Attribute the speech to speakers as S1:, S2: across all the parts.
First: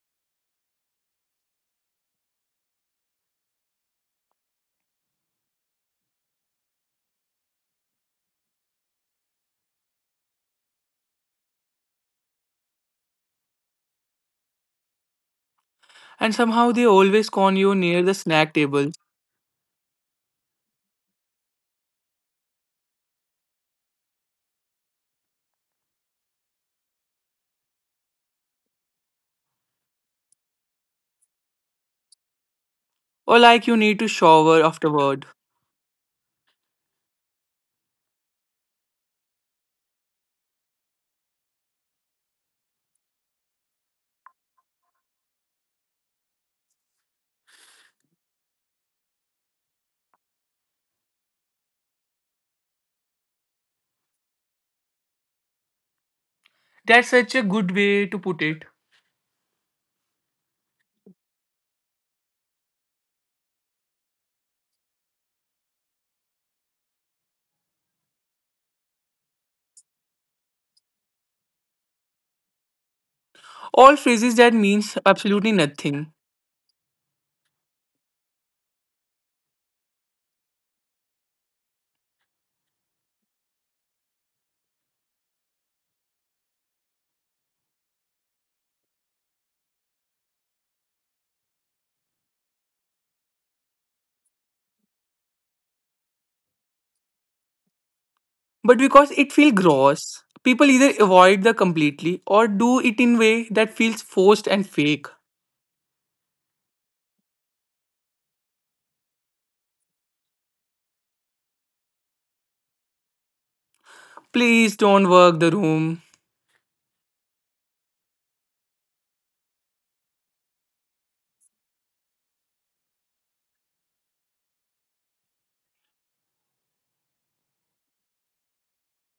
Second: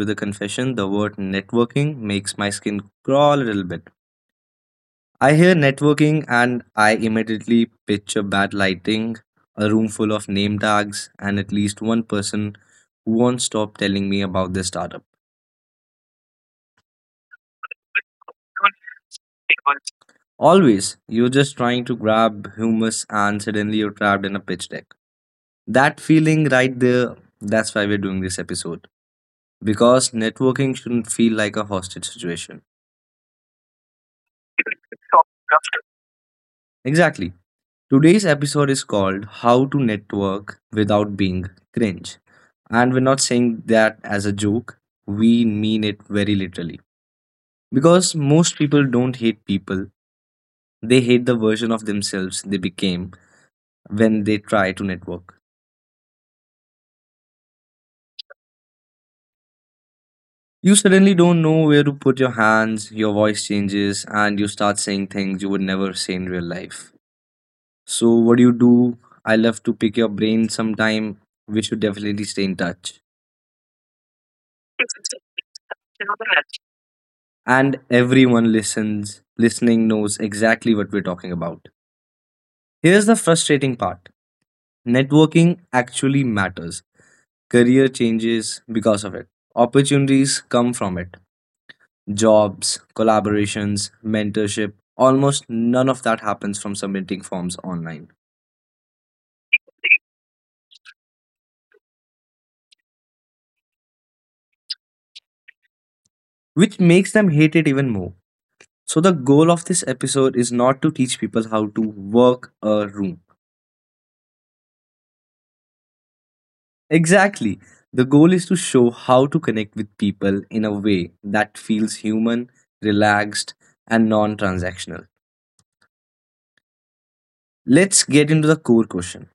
S1: with a confession. The word networking makes my skin crawl a little bit. I hear networking and I immediately picture bad lighting, a room full of name tags, and at least one person who won't stop telling me about their startup.
S2: And somehow they always con you near the snack table
S1: Always, you're just trying to grab hummus and suddenly you're trapped in a pitch deck. That feeling right there, that's why we're doing this episode. Because networking shouldn't feel like a hostage situation.
S2: or like you need to shower afterward.
S1: Exactly. Today's episode is called How to Network Without Being Cringe. And we're not saying that as a joke, we mean it very literally. Because most people don't hate people, they hate the version of themselves they became when they try to network.
S2: That's such a good way to put it.
S1: You suddenly don't know where to put your hands, your voice changes, and you start saying things you would never say in real life. So, what do you do? I love to pick your brain sometime. We should definitely stay in touch.
S2: All phrases that means absolutely nothing.
S1: And everyone listens listening knows exactly what we're talking about. Here's the frustrating part: networking actually matters. Career changes because of it, opportunities come from it, jobs, collaborations, mentorship, almost none of that happens from submitting forms online,
S2: But because it feels gross, people either avoid the completely or do it in way that feels forced and fake.
S1: which makes them hate it even more. So the goal of this episode is not to teach people how to work a room.
S2: Please don't work the room.
S1: Exactly. The goal is to show how to connect with people in a way that feels human, relaxed, and non transactional. Let's get into the core question.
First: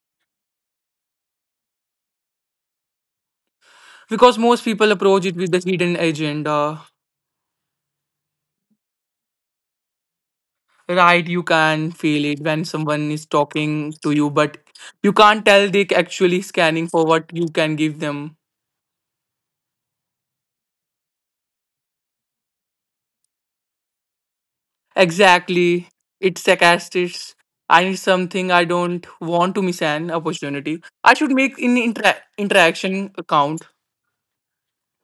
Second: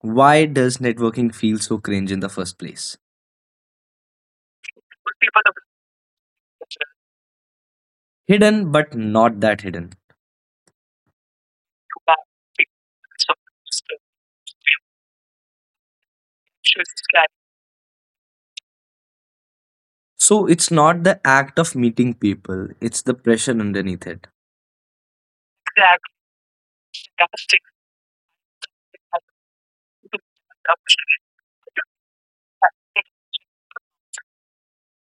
S1: Why does networking feel so cringe in the first place?
S2: Because most people approach it with the hidden agenda.
S1: Hidden, but not that hidden.
S2: Right, you can feel it when someone is talking to you, but you can't tell they actually scanning for what you can give them.
S1: So, it's not the act of meeting people, it's the pressure underneath it.
S2: Exactly. It's sarcastic. I need something I don't want to miss an opportunity. I should make an interaction account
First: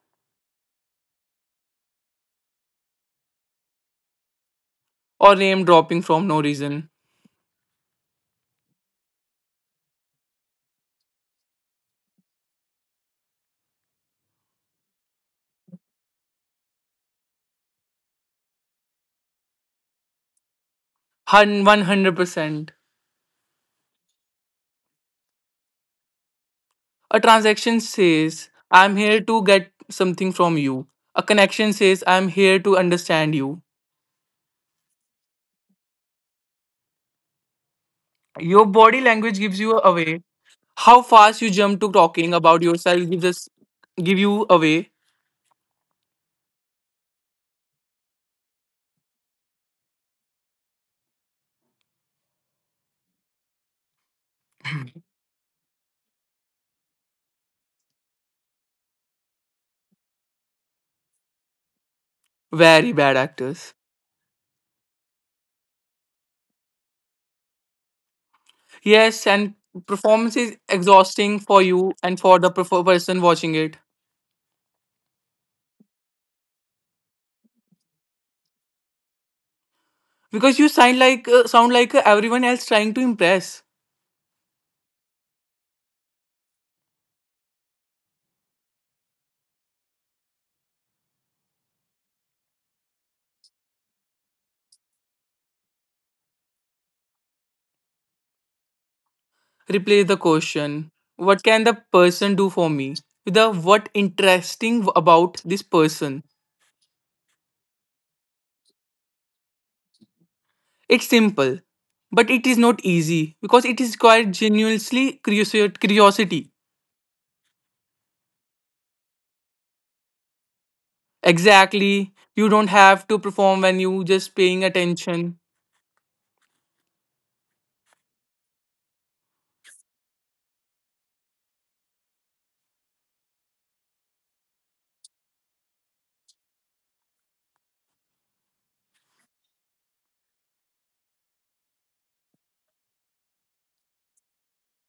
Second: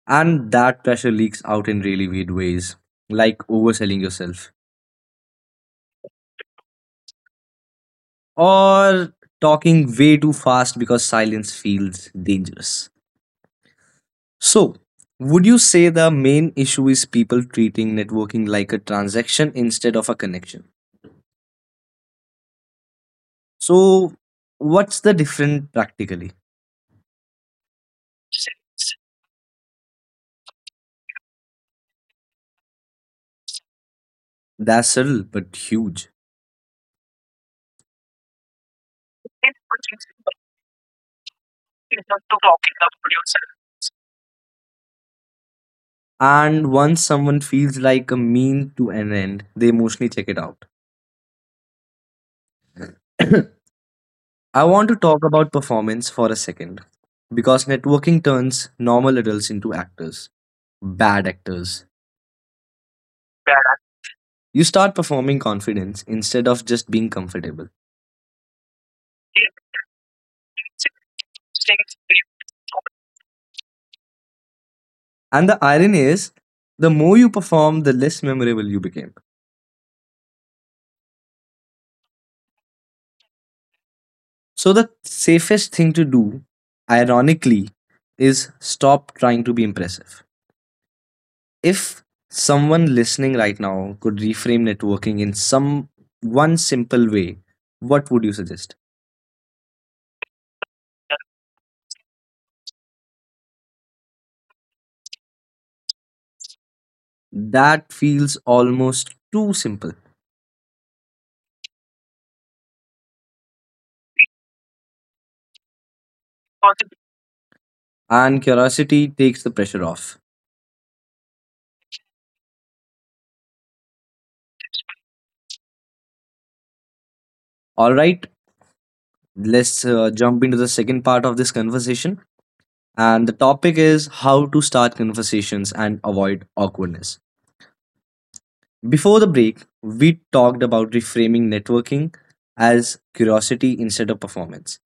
S1: And that pressure leaks out in really weird ways, like overselling yourself
S2: or name dropping from no reason.
S1: or talking way too fast because silence feels dangerous. So, would you say the main issue is people treating networking like a transaction instead of a connection?
S2: 100%.
S1: So, what's the difference practically?
S2: A transaction says, I'm here to get something from you. A connection says, I'm here to understand you.
S1: That's subtle but huge.
S2: Your body language gives you away. How fast you jump to talking about yourself give you away.
S1: And once someone feels like a mean to an end, they emotionally check it out. I want to talk about performance for a second because networking turns normal adults into actors, bad actors.
S2: Very bad actors.
S1: You start performing confidence instead of just being comfortable.
S2: Yes, and performance is exhausting for you and for the person watching it,
S1: And the irony is, the more you perform, the less memorable you became.
S2: because you sound like everyone else trying to impress.
S1: So, the safest thing to do, ironically, is stop trying to be impressive. If someone listening right now could reframe networking in some one simple way, what would you suggest?
S2: Replace the question. What can the person do for me? With the what interesting about this person?
S1: That feels almost too simple,
S2: It's simple, but it is not easy because it is required genuinely curiosity.
S1: and curiosity takes the pressure off.
S2: Exactly. You don't have to perform when you just paying attention.
S1: All right, let's jump into the second part of this conversation and the topic is how to start conversations and avoid awkwardness. Before the break, we talked about reframing networking as curiosity instead of performance,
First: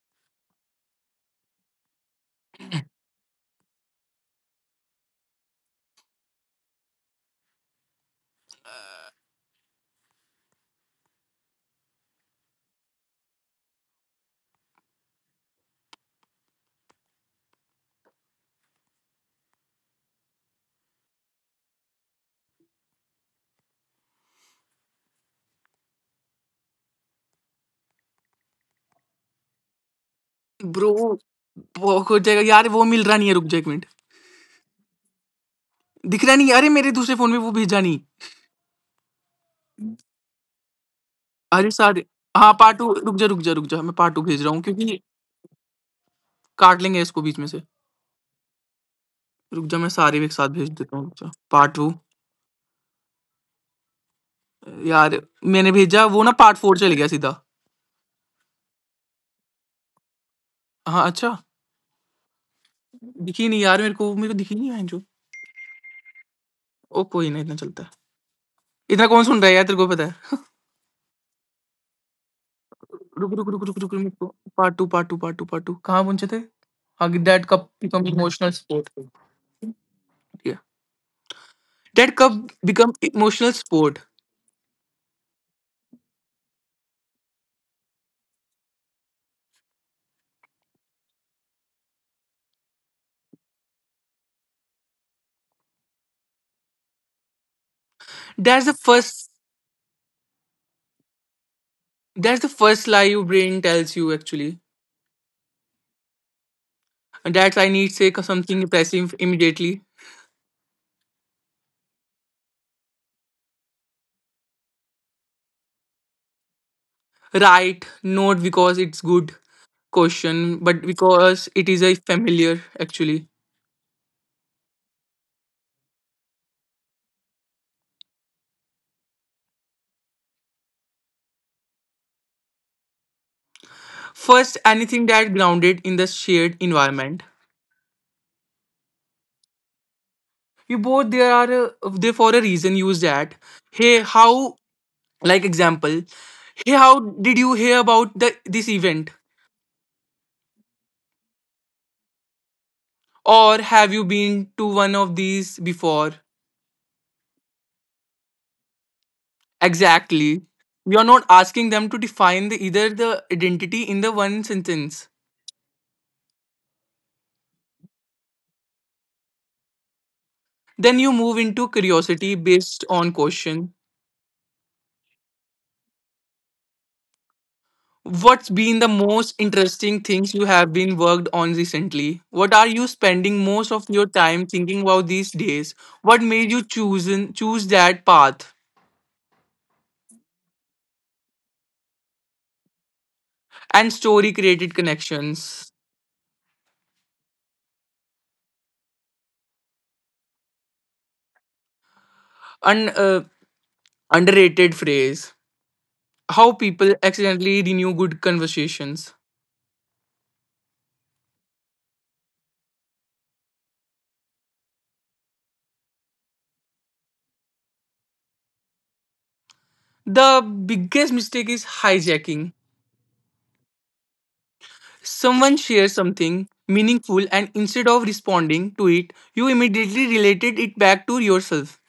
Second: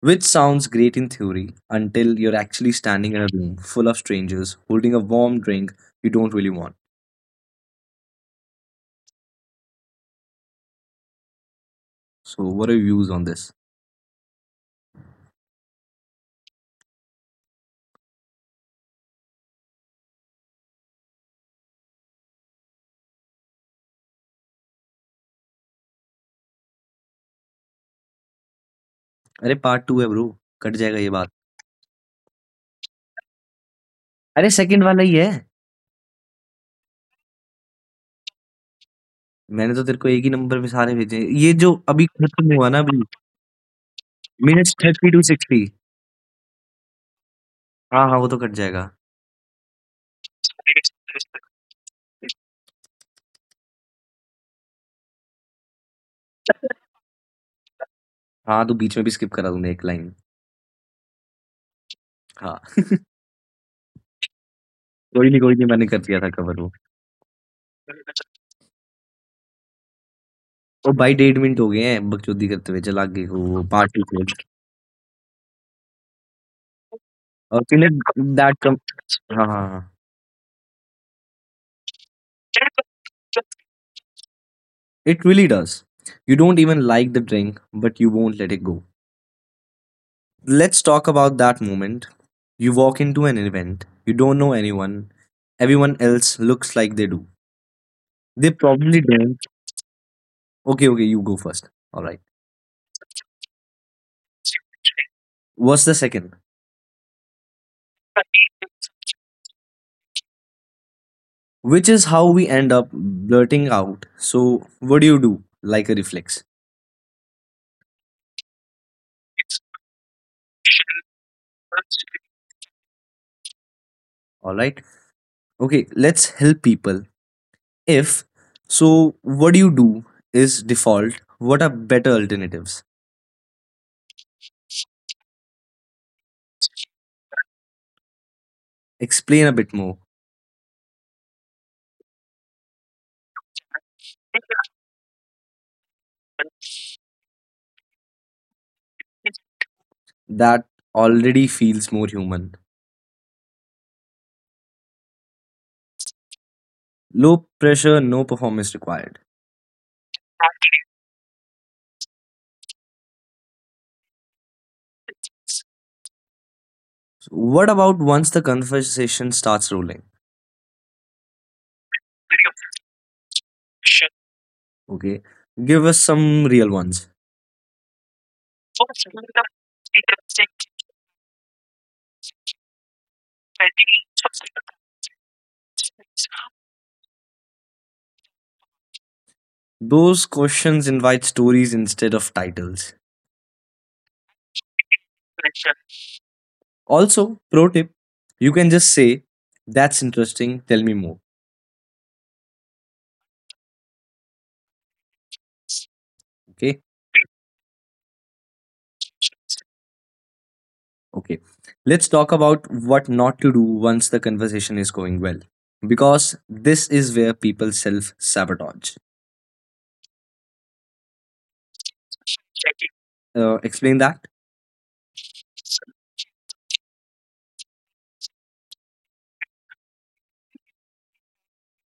S1: which sounds great in theory until you're actually standing in a room full of strangers holding a warm drink you don't really want. So, what are your views on this? अरे part two है bro, cut
S2: bro
S1: जाएगा ये बात.
S2: बहुत हो जाएगा यार वो मिल रहा नहीं है रुक जा एक मिनट
S1: अरे सेकंड वाला ही है.
S2: दिख रहा नहीं है। अरे मेरे दूसरे फोन में वो भेजा नहीं
S1: मैंने तो तेरे को एक ही नंबर पे सारे भेजे हैं। ये जो
S2: अरे
S1: अभी
S2: सारे
S1: खत्म
S2: हाँ
S1: हुआ ना
S2: पार्ट टू
S1: अभी
S2: रुक जा रुक जा रुक जा मैं पार्ट टू भेज रहा हूँ
S1: मिनट्स
S2: क्योंकि
S1: थर्टी टू सिक्सटी.
S2: काट लेंगे इसको बीच में से
S1: हाँ हाँ वो तो कट जाएगा.
S2: रुक जा मैं सारे एक साथ भेज देता हूँ अच्छा पार्ट टू यार मैंने भेजा वो ना पार्ट फोर चल गया सीधा
S1: हाँ, तो बीच में भी स्किप करा तूने एक लाइन।
S2: हाँ अच्छा
S1: हाँ,
S2: दिखी नहीं यार मेरे को दिखी नहीं है जो
S1: कोई नहीं मैंने कर दिया था कवर वो।
S2: ओ कोई ना इतना चलता है इतना कौन सुन रहा है यार तेरे को पता है
S1: ओ भाई डेढ़ मिनट हो गए हैं बकचोदी करते हुए चला के
S2: रुक रुक
S1: हो
S2: रुक रुक रुक
S1: पार्टी क्लोज.
S2: रुक part two part two part two part two कहाँ पहुंचे थे Hug that
S1: और
S2: cup
S1: फिर
S2: become emotional
S1: that come.
S2: sport.
S1: हाँ, हाँ, हाँ।
S2: Yeah. That cup become emotional sport.
S1: It really does. You don't even like the drink, but you won't let it go. Let's talk about that moment. You walk into an event, you don't know anyone, everyone else looks like they do. They
S2: That's the
S1: probably
S2: first
S1: don't. Okay, okay, you go first. All right.
S2: that's the first lie your brain tells you actually.
S1: What's the second?
S2: And that's I need say something impressive immediately.
S1: Which is how we end up blurting out. So, what do you do? Like a reflex.
S2: Right, not because it's good question, but because it is a familiar actually.
S1: All right. Okay, let's help people. If so, what do you do is default. What are better alternatives?
S2: First, anything that grounded in the shared environment.
S1: Explain a bit more.
S2: You both there are there for a reason, use that. Hey, how, like example, hey how did you hear about the this event?
S1: That already feels more human.
S2: Or have you been to one of these before?
S1: Low pressure, no performance required.
S2: Exactly. You're not asking them to define either the identity in the one sentence.
S1: So what about once the conversation starts rolling?
S2: Then you move into curiosity based on question.
S1: Okay, give us some real ones.
S2: What's been the most interesting things you have been worked on recently? What are you spending most of your time thinking about these days? What made you choose that path?
S1: Those questions invite stories instead of titles.
S2: And story created connections.
S1: Also, pro tip, you can just say, that's interesting, tell me more.
S2: Un, uh, Underrated phrase. How
S1: Okay,
S2: people accidentally renew good conversations.
S1: okay. Let's talk about what not to do once the conversation is going well, because this is where people self sabotage.
S2: The biggest mistake is hijacking.
S1: Explain that.
S2: Someone shares something meaningful, and instead of responding to it, you immediately related it back to yourself.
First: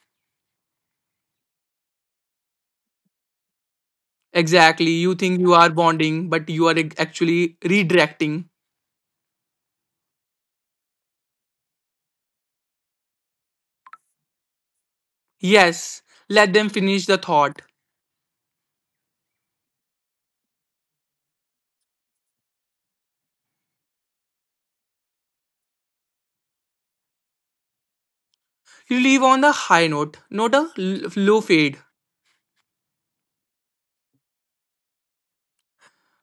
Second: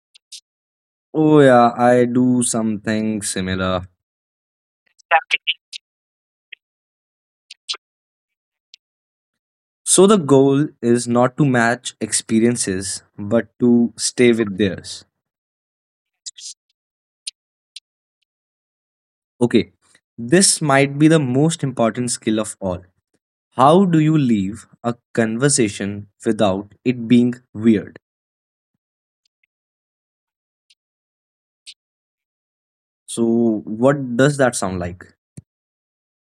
S1: Oh, yeah, I do something similar.
S2: Exactly, you think you are bonding, but you are actually redirecting.
S1: So, the goal is not to match experiences, but to stay with theirs.
S2: Yes, let them finish the thought.
S1: Okay, this might be the most important skill of all. How do you leave a conversation without it being weird?
S2: You leave on the high note, not a low fade.
S1: So, what does that sound like?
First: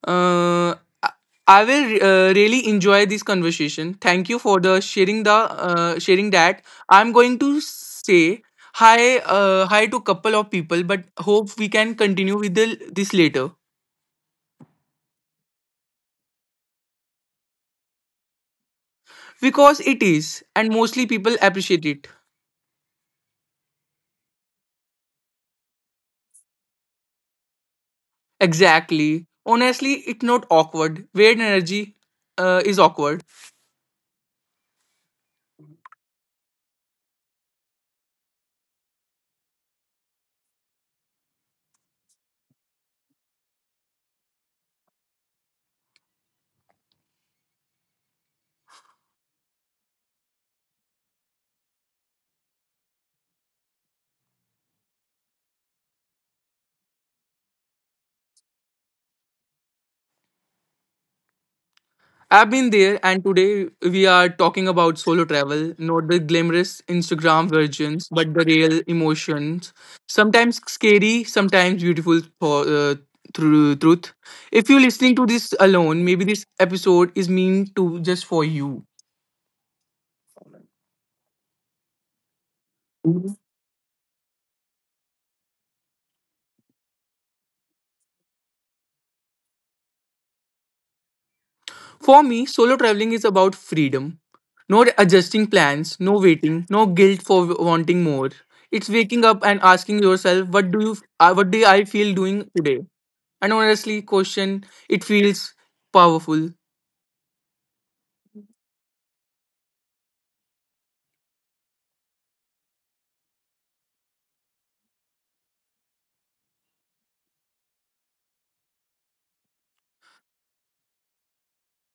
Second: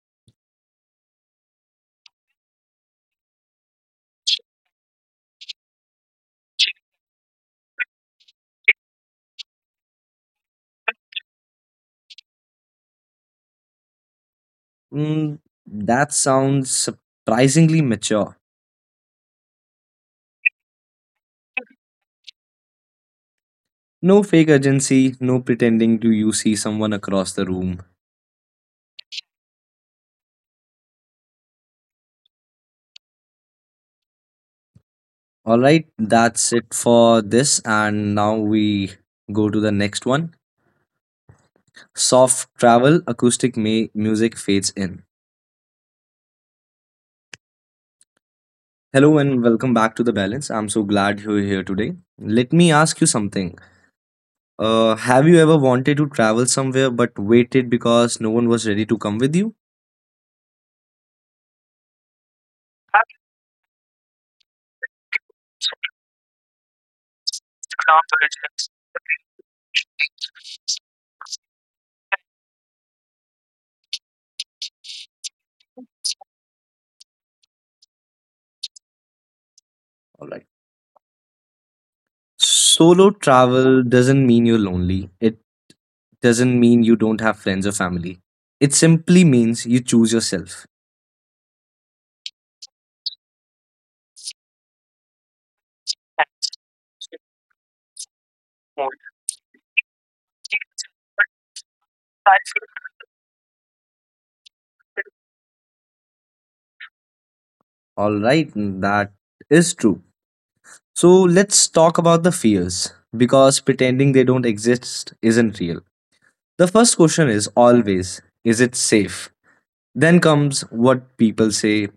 S2: Uh, I I will really enjoy this conversation. Thank you for the sharing that. I'm going to say hi to couple of people, but hope we can continue with this later,
S1: Mm, that sounds surprisingly mature.
S2: because it is, and mostly people appreciate it.
S1: No fake urgency, no pretending to you see someone across the room.
S2: Exactly. Honestly, it's not awkward. Weird energy is awkward.
S1: All right, that's it for this. And now we go to the next one. Soft travel, music fades in. Hello and welcome back to The Balance. I'm so glad you're here today. Let me ask you something. Have you ever wanted to travel somewhere but waited because no one was ready to come with you?
S2: I've been there, and today we are talking about solo travel, not the glamorous Instagram versions, but the real emotions. Sometimes scary, sometimes beautiful through truth. If you're listening to this alone, maybe this episode is meant to just for you.
S1: All right. Solo travel doesn't mean you're lonely. It doesn't mean you don't have friends or family. It simply means you choose yourself.
S2: For me, solo traveling is about freedom. No adjusting plans, no waiting, no guilt for wanting more. It's waking up and asking yourself, what do I feel doing today? And honestly question it feels powerful.
S1: All right, that is true. So let's talk about the fears because pretending they don't exist isn't real. The first question is always, is it safe? Then comes what people say,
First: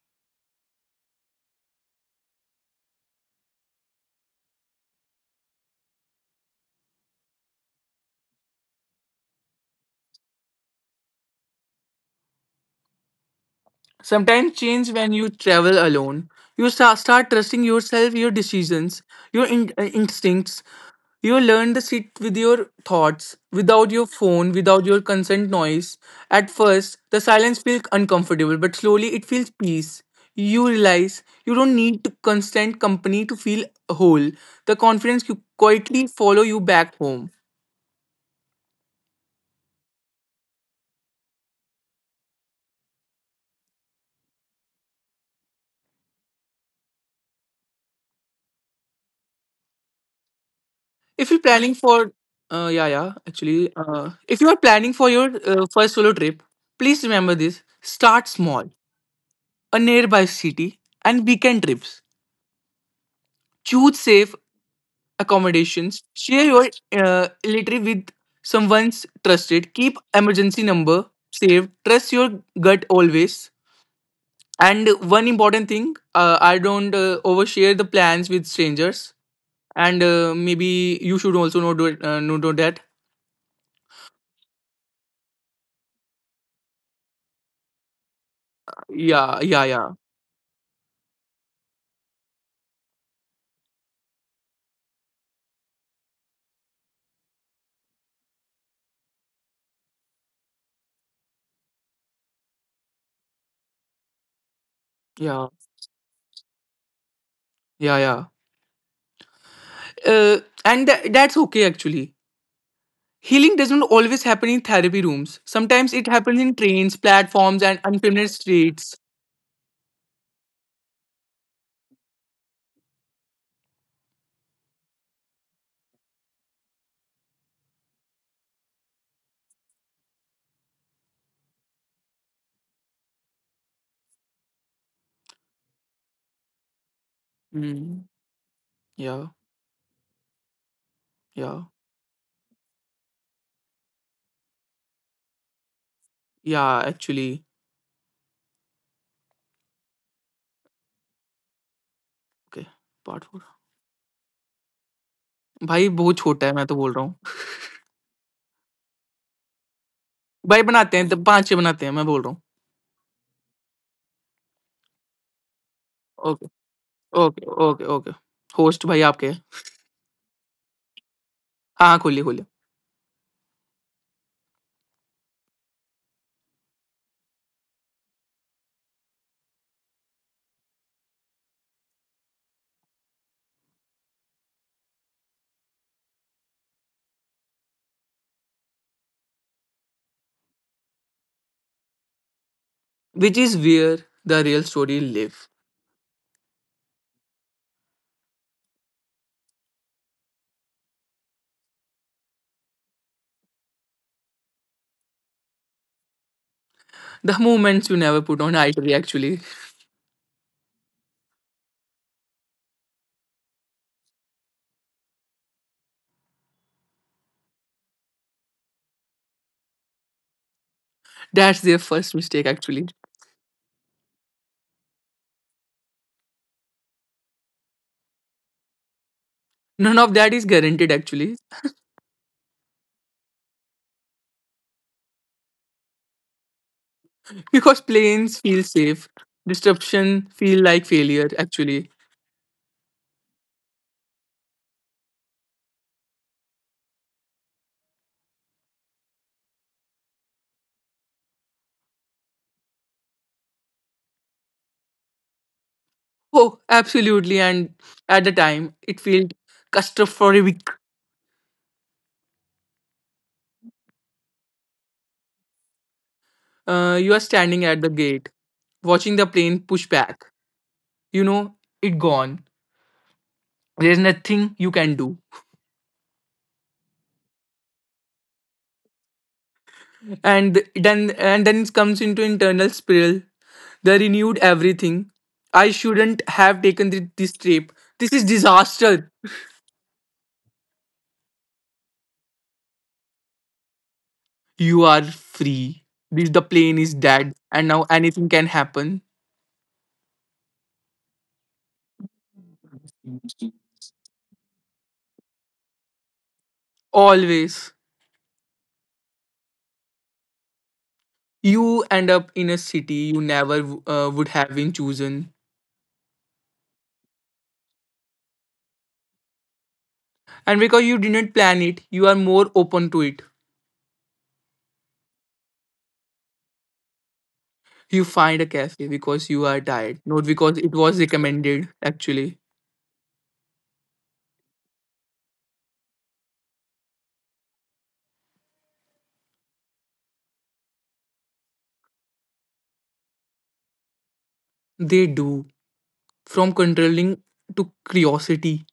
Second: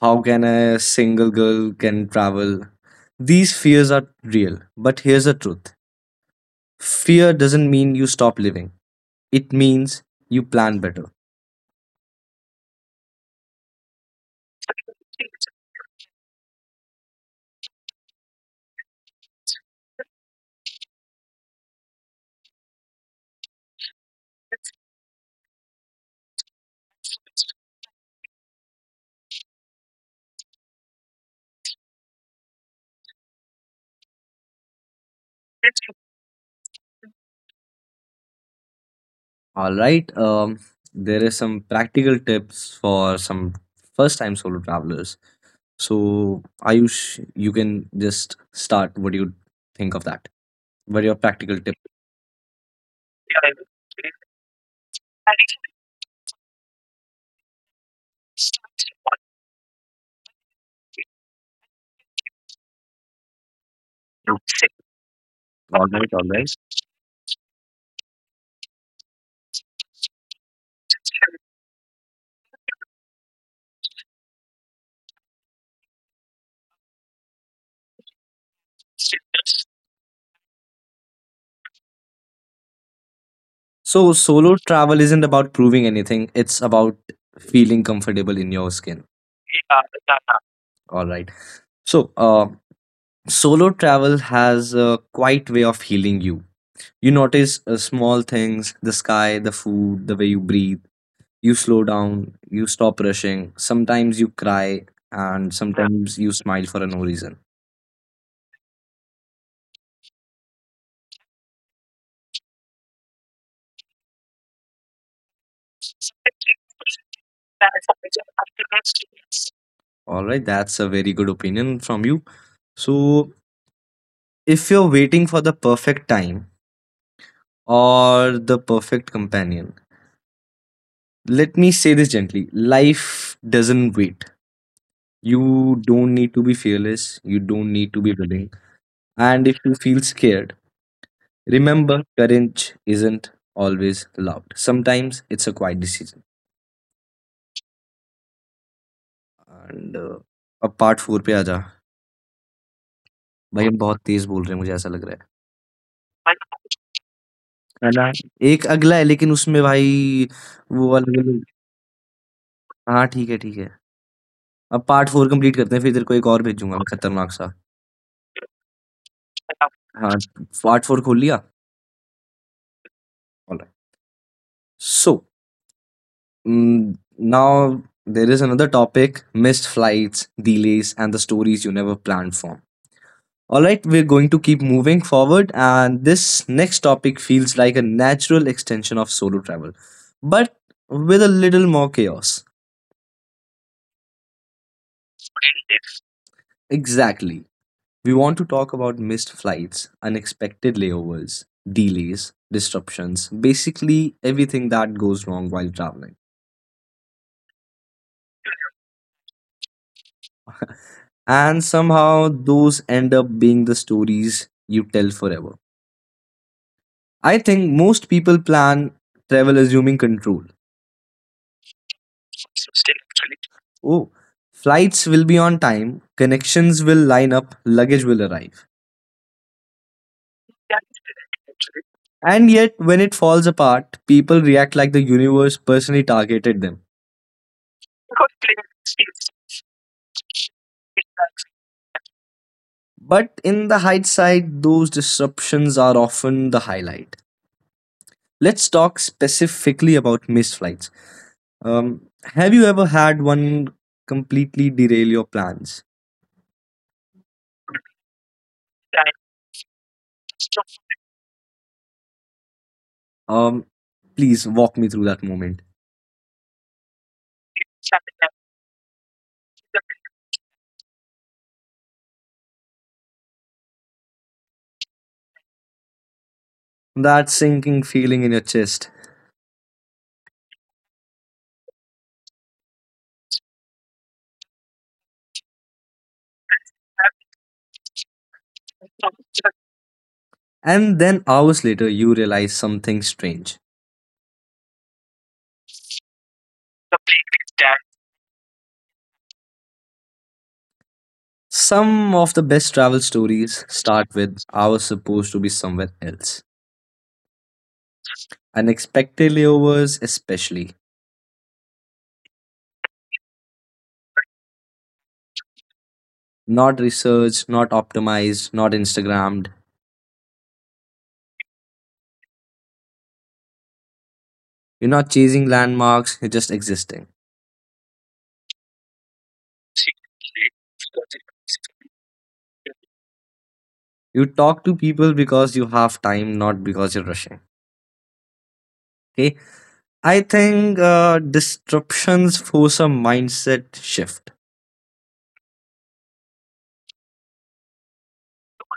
S1: how can a single girl can travel? These fears are real, but here's the truth. Fear doesn't mean you stop living. It means you plan better.
S2: Sometimes change when you travel alone, you start trusting yourself, your decisions, your instincts. You learn to sit with your thoughts without your phone, without your constant noise. At first the silence feels uncomfortable, but slowly it feels peace. You realize you don't need to constant company to feel whole. The confidence you quietly follow you back home.
S1: All right. There is some practical tips for some first-time solo travelers. So Ayush, you can just start. What do you think of that? What are your
S2: If you're
S1: practical
S2: planning
S1: tips?
S2: for, Yeah, yeah, actually, if you are planning for your first solo trip, please remember this: start small, a nearby city, and weekend trips. Choose safe accommodations. Share your itinerary with someone's trusted. Keep emergency number saved. Trust your gut always. And one important thing, I don't overshare the plans with strangers. And Maybe you should also know do it, know do that.
S1: So solo travel isn't about proving anything. It's about feeling comfortable in your skin.
S2: Yeah, yeah, yeah.
S1: All right. So solo travel has a quiet way of healing you. You notice small things, the sky, the food, the way you breathe. You slow down, you stop rushing. Sometimes you cry,
S2: Yeah.
S1: and sometimes you smile for no reason.
S2: Yeah, yeah. Uh, and that's okay actually. Healing doesn't always happen in therapy rooms. Sometimes it happens in trains, platforms, and unfamiliar streets.
S1: All right, that's a very good opinion from you. So, if you're waiting for the perfect time or the perfect companion, let me say this gently, life doesn't wait. You don't need to be fearless, you don't need to
S2: Hmm.
S1: be willing.
S2: Yeah,
S1: And if you feel scared,
S2: yeah,
S1: remember, courage isn't always loud. Sometimes it's a quiet decision.
S2: yeah. Actually,
S1: And अब part four पे आ जा.
S2: okay. Part four.
S1: भाई हम बहुत तेज बोल रहे हैं मुझे ऐसा लग रहा
S2: भाई बहुत छोटा है मैं तो बोल रहा हूँ
S1: है. एक अगला है लेकिन उसमें भाई
S2: भाई
S1: वो
S2: बनाते हैं तो
S1: अलग अलग.
S2: पाँच छः बनाते हैं मैं बोल रहा हूँ
S1: हाँ ठीक है ठीक है. अब पार्ट फोर कंप्लीट करते हैं फिर तेरे को एक और
S2: ओके
S1: भेजूंगा मैं खतरनाक
S2: ओके
S1: सा.
S2: ओके ओके होस्ट भाई आपके हैं।
S1: हाँ, पार्ट फोर खोल लिया.
S2: हाँ खोलिए खोलिए
S1: so, now there is another topic, missed flights, delays and the stories you never planned for. All right, we're going to keep moving forward, and this next topic feels like a natural extension of solo travel, but with a little more chaos.
S2: Which is where the real story live
S1: Exactly. We want to talk about missed flights, unexpected layovers, delays, disruptions, basically everything that goes wrong while traveling.
S2: The moments you never put on itinerary actually
S1: And somehow those end up being the stories you tell forever. I think most people plan travel assuming control.
S2: That's their first mistake
S1: Oh, flights will be on time, connections will line up, luggage will arrive.
S2: None of that is guaranteed actually,
S1: And yet, when it falls apart, people react like the universe personally targeted them.
S2: because planes feel safe. Disruption feel like failure actually.
S1: But in the hindsight, those disruptions are often the highlight. Let's talk specifically about missed flights. Have you ever had one completely derail your plans?
S2: Oh, absolutely. And at the time, it felt claustrophobic.
S1: Um, Please walk me through that moment.
S2: You are standing at the gate, watching the plane push back. You know it gone. There's nothing you can do.
S1: That sinking feeling in your chest.
S2: And then it comes into internal spiral. They renewed everything. I shouldn't have taken this trip. This is disaster.
S1: And then hours later, you realize something strange.
S2: You are free. The plane is dead, and now anything can happen.
S1: Some of the best travel stories start with, I was supposed to be somewhere else.
S2: Always.
S1: Unexpected layovers, especially.
S2: You end up in a city you never would have been chosen.
S1: Not researched, not optimized, not Instagrammed.
S2: And because you didn't plan it, you are more open to it.
S1: You're not chasing landmarks, you're just existing.
S2: You find a cafe because you are tired, not because it was recommended, actually.
S1: You talk to people because you have time, not because you're rushing. Okay? I think disruptions force a mindset shift.
S2: They do. From controlling to curiosity.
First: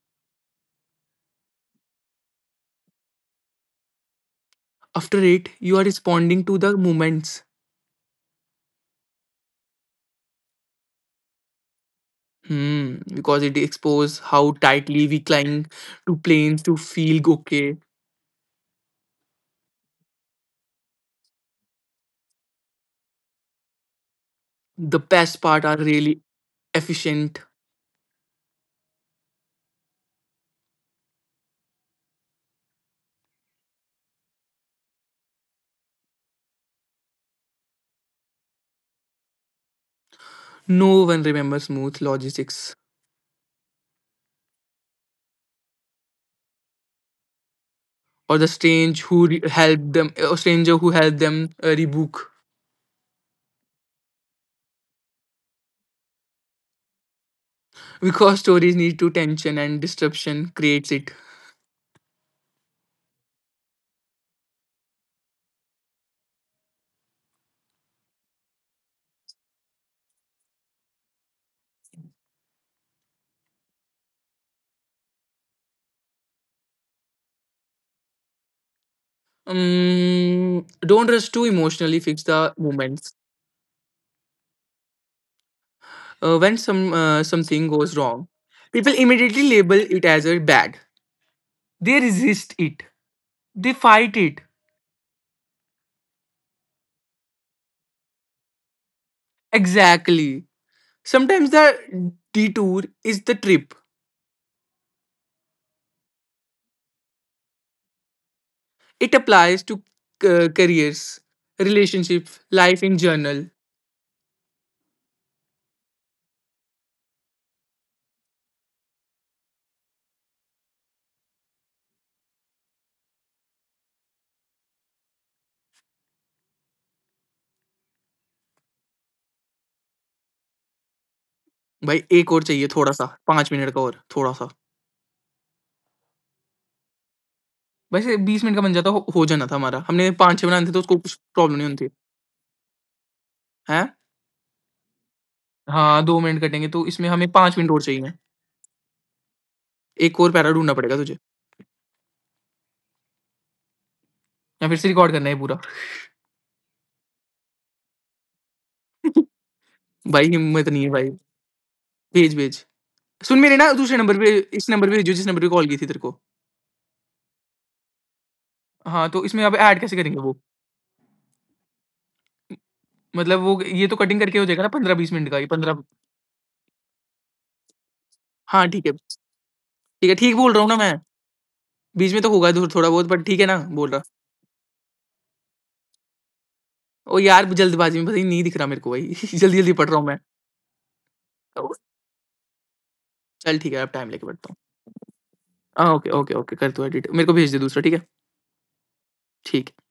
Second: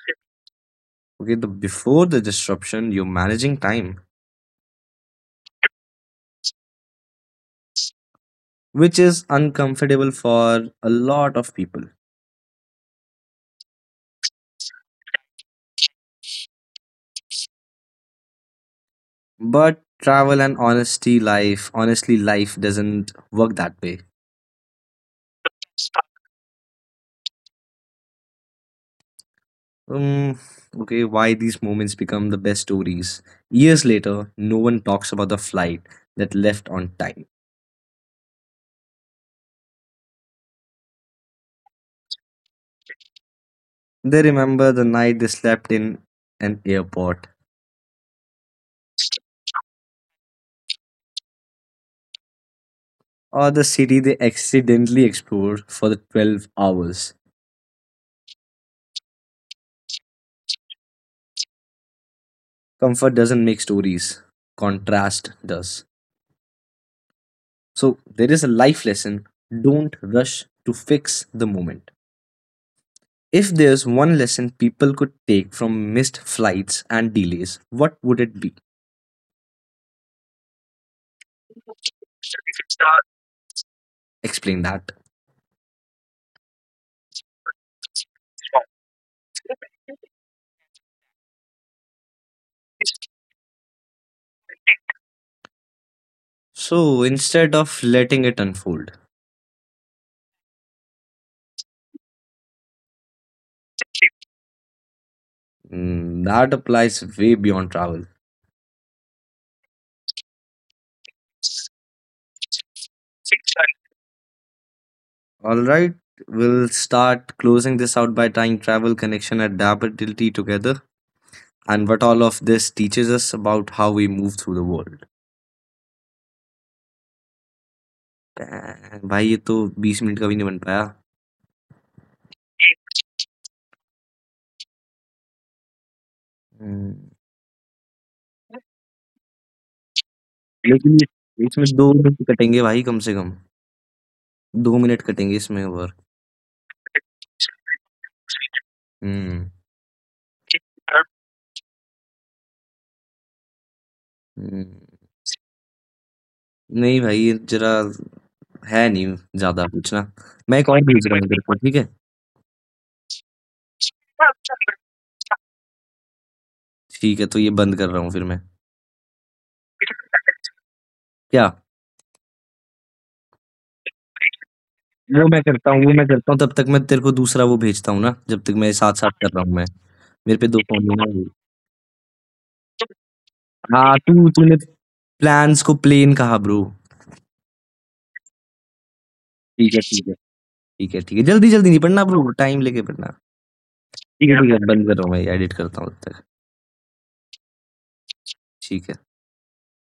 S1: Okay, the before the disruption, you're managing time,
S2: After it, you are responding to the moments.
S1: which is uncomfortable for a lot of people.
S2: Because it exposes how tightly we cling to planes to feel okay.
S1: But travel and honesty life, honestly, life doesn't work that way.
S2: The best part are really efficient.
S1: Um, okay, why these moments become the best stories? Years later, no one talks about the flight that left on time.
S2: No one remembers smooth logistics,
S1: They remember the night they slept in an airport
S2: or the strange who re- helped them or stranger who helped them rebook,
S1: or the city they accidentally explored for the 12 hours.
S2: because stories need to tension and disruption creates it.
S1: Comfort doesn't make stories, contrast does. So, there is a life lesson, don't rush to fix the moment. If there's one lesson people could take from missed flights and delays, what would it be?
S2: Don't rush to emotionally fix the moments.
S1: Explain that.
S2: When something goes wrong, people immediately label it as a bad. They resist it. They fight it.
S1: So instead of letting it unfold,
S2: Exactly. Sometimes the detour is the trip.
S1: mm, that applies way beyond travel.
S2: It applies to careers, relationship, life in general.
S1: Alright, we'll start closing this out by tying travel, connection, and adaptability together and what all of this teaches us about how we move through the world. Damn, भाई ये तो बीस minute का भी नहीं बन पाया.
S2: भाई एक और चाहिए थोड़ा सा पाँच मिनट का और थोड़ा सा
S1: हम्म,
S2: वैसे बीस मिनट का बन जाता हो, हो जाना था हमारा हमने पाँच छः बनाने थे तो
S1: लेकिन
S2: उसको कुछ प्रॉब्लम
S1: इसमें
S2: नहीं होती
S1: दो मिनट कटेंगे भाई कम से कम.
S2: है
S1: दो मिनट कटेंगे इसमें और.
S2: हाँ दो मिनट कटेंगे तो इसमें हमें पाँच मिनट और चाहिए
S1: Hmm.
S2: एक और पैरा ढूंढना पड़ेगा तुझे या फिर से
S1: हुँ,
S2: रिकॉर्ड करना है पूरा
S1: नहीं भाई ये जरा है नहीं ज़्यादा कुछ ना।
S2: भाई
S1: मैं
S2: हिम्मत
S1: एक
S2: नहीं
S1: और
S2: है भाई
S1: भेज रहा हूँ तेरे को, ठीक है?
S2: भेज भेज सुन मेरे ना दूसरे नंबर पे इस नंबर पे भेजो जिस नंबर पे कॉल की थी तेरे को
S1: ठीक है, तो ये बंद कर रहा हूँ फिर मैं।
S2: हाँ तो इसमें अब ऐड कैसे करेंगे वो
S1: क्या?
S2: मतलब वो ये तो कटिंग करके हो जाएगा ना पंद्रह बीस मिनट का
S1: वो
S2: ये
S1: मैं
S2: पंद्रह
S1: करता हूँ, वो मैं करता हूँ तब तक. मैं तेरे को दूसरा वो भेजता हूँ ना, जब तक
S2: हाँ
S1: मैं
S2: ठीक है
S1: साथ-साथ कर रहा हूँ मैं।
S2: ठीक है, ठीक
S1: मेरे
S2: बोल
S1: पे
S2: रहा हूँ
S1: 2
S2: ना मैं,
S1: फ़ोन है
S2: बीच में तो होगा दूर थोड़ा बहुत बट ठीक है ना, बोल
S1: ना।
S2: रहा।
S1: हाँ, तू तूने प्लान्स को प्लेन कहा ब्रो।
S2: ओह यार! जल्दबाज़ी में पता ही नहीं दिख रहा मेरे को भाई जल्दी-जल्दी
S1: ठीक
S2: पढ़
S1: है,
S2: रहा हूँ मैं।
S1: ठीक है। ठीक है, ठीक है।
S2: ओ,
S1: जल्दी-जल्दी नहीं पढ़ना ब्रो, टाइम लेके पढ़ना।
S2: चल ठीक है अब टाइम लेके
S1: ठीक
S2: पढ़ता
S1: है,
S2: हूँ।
S1: ठीक है। बंद कर रहा हूँ मैं, एडिट करता
S2: हाँ,
S1: हूँ
S2: ओके,
S1: तब तक।
S2: ओके, ओके कर तू एडिट मेरे को भेज दे दूसरा ठीक है?
S1: ठीक है।
S2: ठीक है।